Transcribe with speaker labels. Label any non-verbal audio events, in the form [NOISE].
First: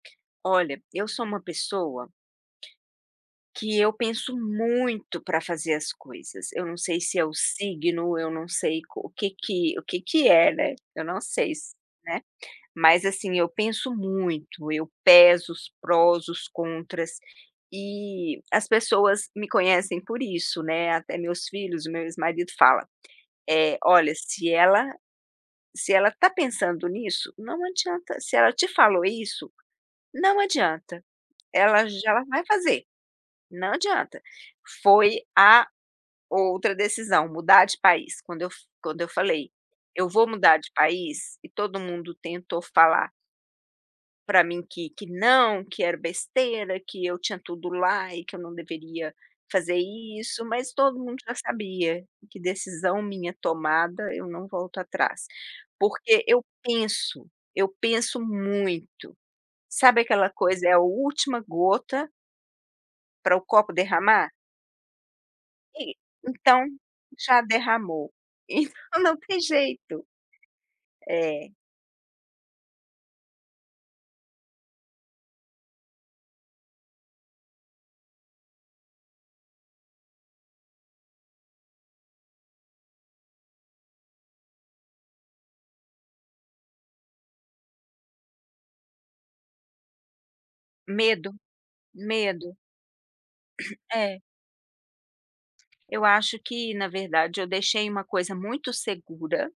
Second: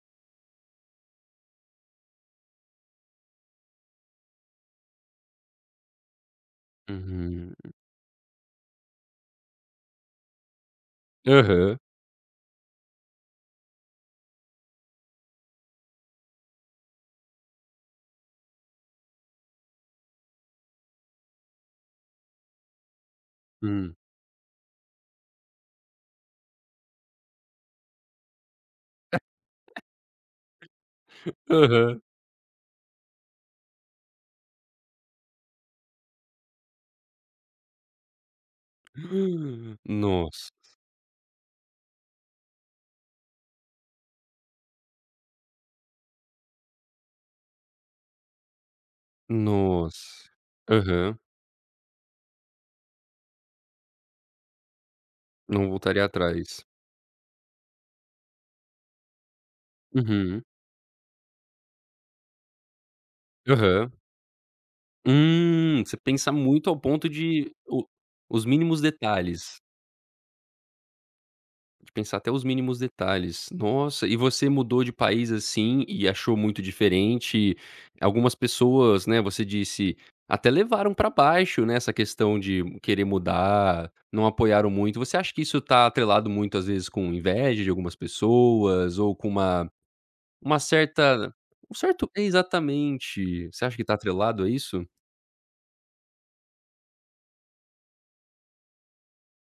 Speaker 1: Olha, eu sou uma pessoa que eu penso muito pra fazer as coisas, eu não sei se é o
Speaker 2: Uhum.
Speaker 1: signo, eu não sei o que que o que que é, né. Eu não sei,
Speaker 2: Aham.
Speaker 1: né. Mas assim eu penso muito, eu peso os prós, os contras, e as pessoas me conhecem por isso, né, até meus filhos e meu ex marido fala: "Eh,
Speaker 2: Hum.
Speaker 1: olha se ela se ela tá pensando nisso, não adianta, se ela te falou isso,
Speaker 2: [LAUGHS]
Speaker 1: não adianta, ela
Speaker 2: Aham.
Speaker 1: já ela vai fazer, não adianta.". Foi a outra decisão, mudar de país, quando eu f quando eu falei:
Speaker 2: Ah,
Speaker 1: "Eu vou
Speaker 2: nossa.
Speaker 1: mudar de país." e todo mundo tentou falar pra mim que que não, que era besteira, que eu tinha tudo lá e que eu não deveria fazer
Speaker 2: Nossa.
Speaker 1: isso mas todo mundo
Speaker 2: Aham.
Speaker 1: já sabia, que decisão minha tomada eu não volto atrás.
Speaker 2: Não voltaria
Speaker 1: Porque eu
Speaker 2: atrás.
Speaker 1: penso, eu penso muito. Sabe aquela
Speaker 2: Uhum.
Speaker 1: coisa, é a última gota pra o copo
Speaker 2: Aham.
Speaker 1: derramar?
Speaker 2: Hum,
Speaker 1: E
Speaker 2: você pensar
Speaker 1: então,
Speaker 2: muito ao ponto
Speaker 1: já
Speaker 2: de o
Speaker 1: derramou.
Speaker 2: os
Speaker 1: [CHUCKLES]
Speaker 2: mínimos
Speaker 1: Então não tem
Speaker 2: detalhes.
Speaker 1: jeito. É.
Speaker 2: De pensar até os mínimos detalhes, nossa e você mudou de país, assim, e achou muito diferente, algumas pessoas né você disse, até levaram pra baixo né essa questão de querer mudar, não apoiaram muito. Você acha que isso tá atrelado muitas vezes com inveja de algumas pessoas ou com uma uma
Speaker 1: Medo,
Speaker 2: certa um certo
Speaker 1: medo.
Speaker 2: exatamente, você acha que está
Speaker 1: É.
Speaker 2: atrelado a isso?
Speaker 1: Eu acho que na verdade eu deixei uma coisa muito segura.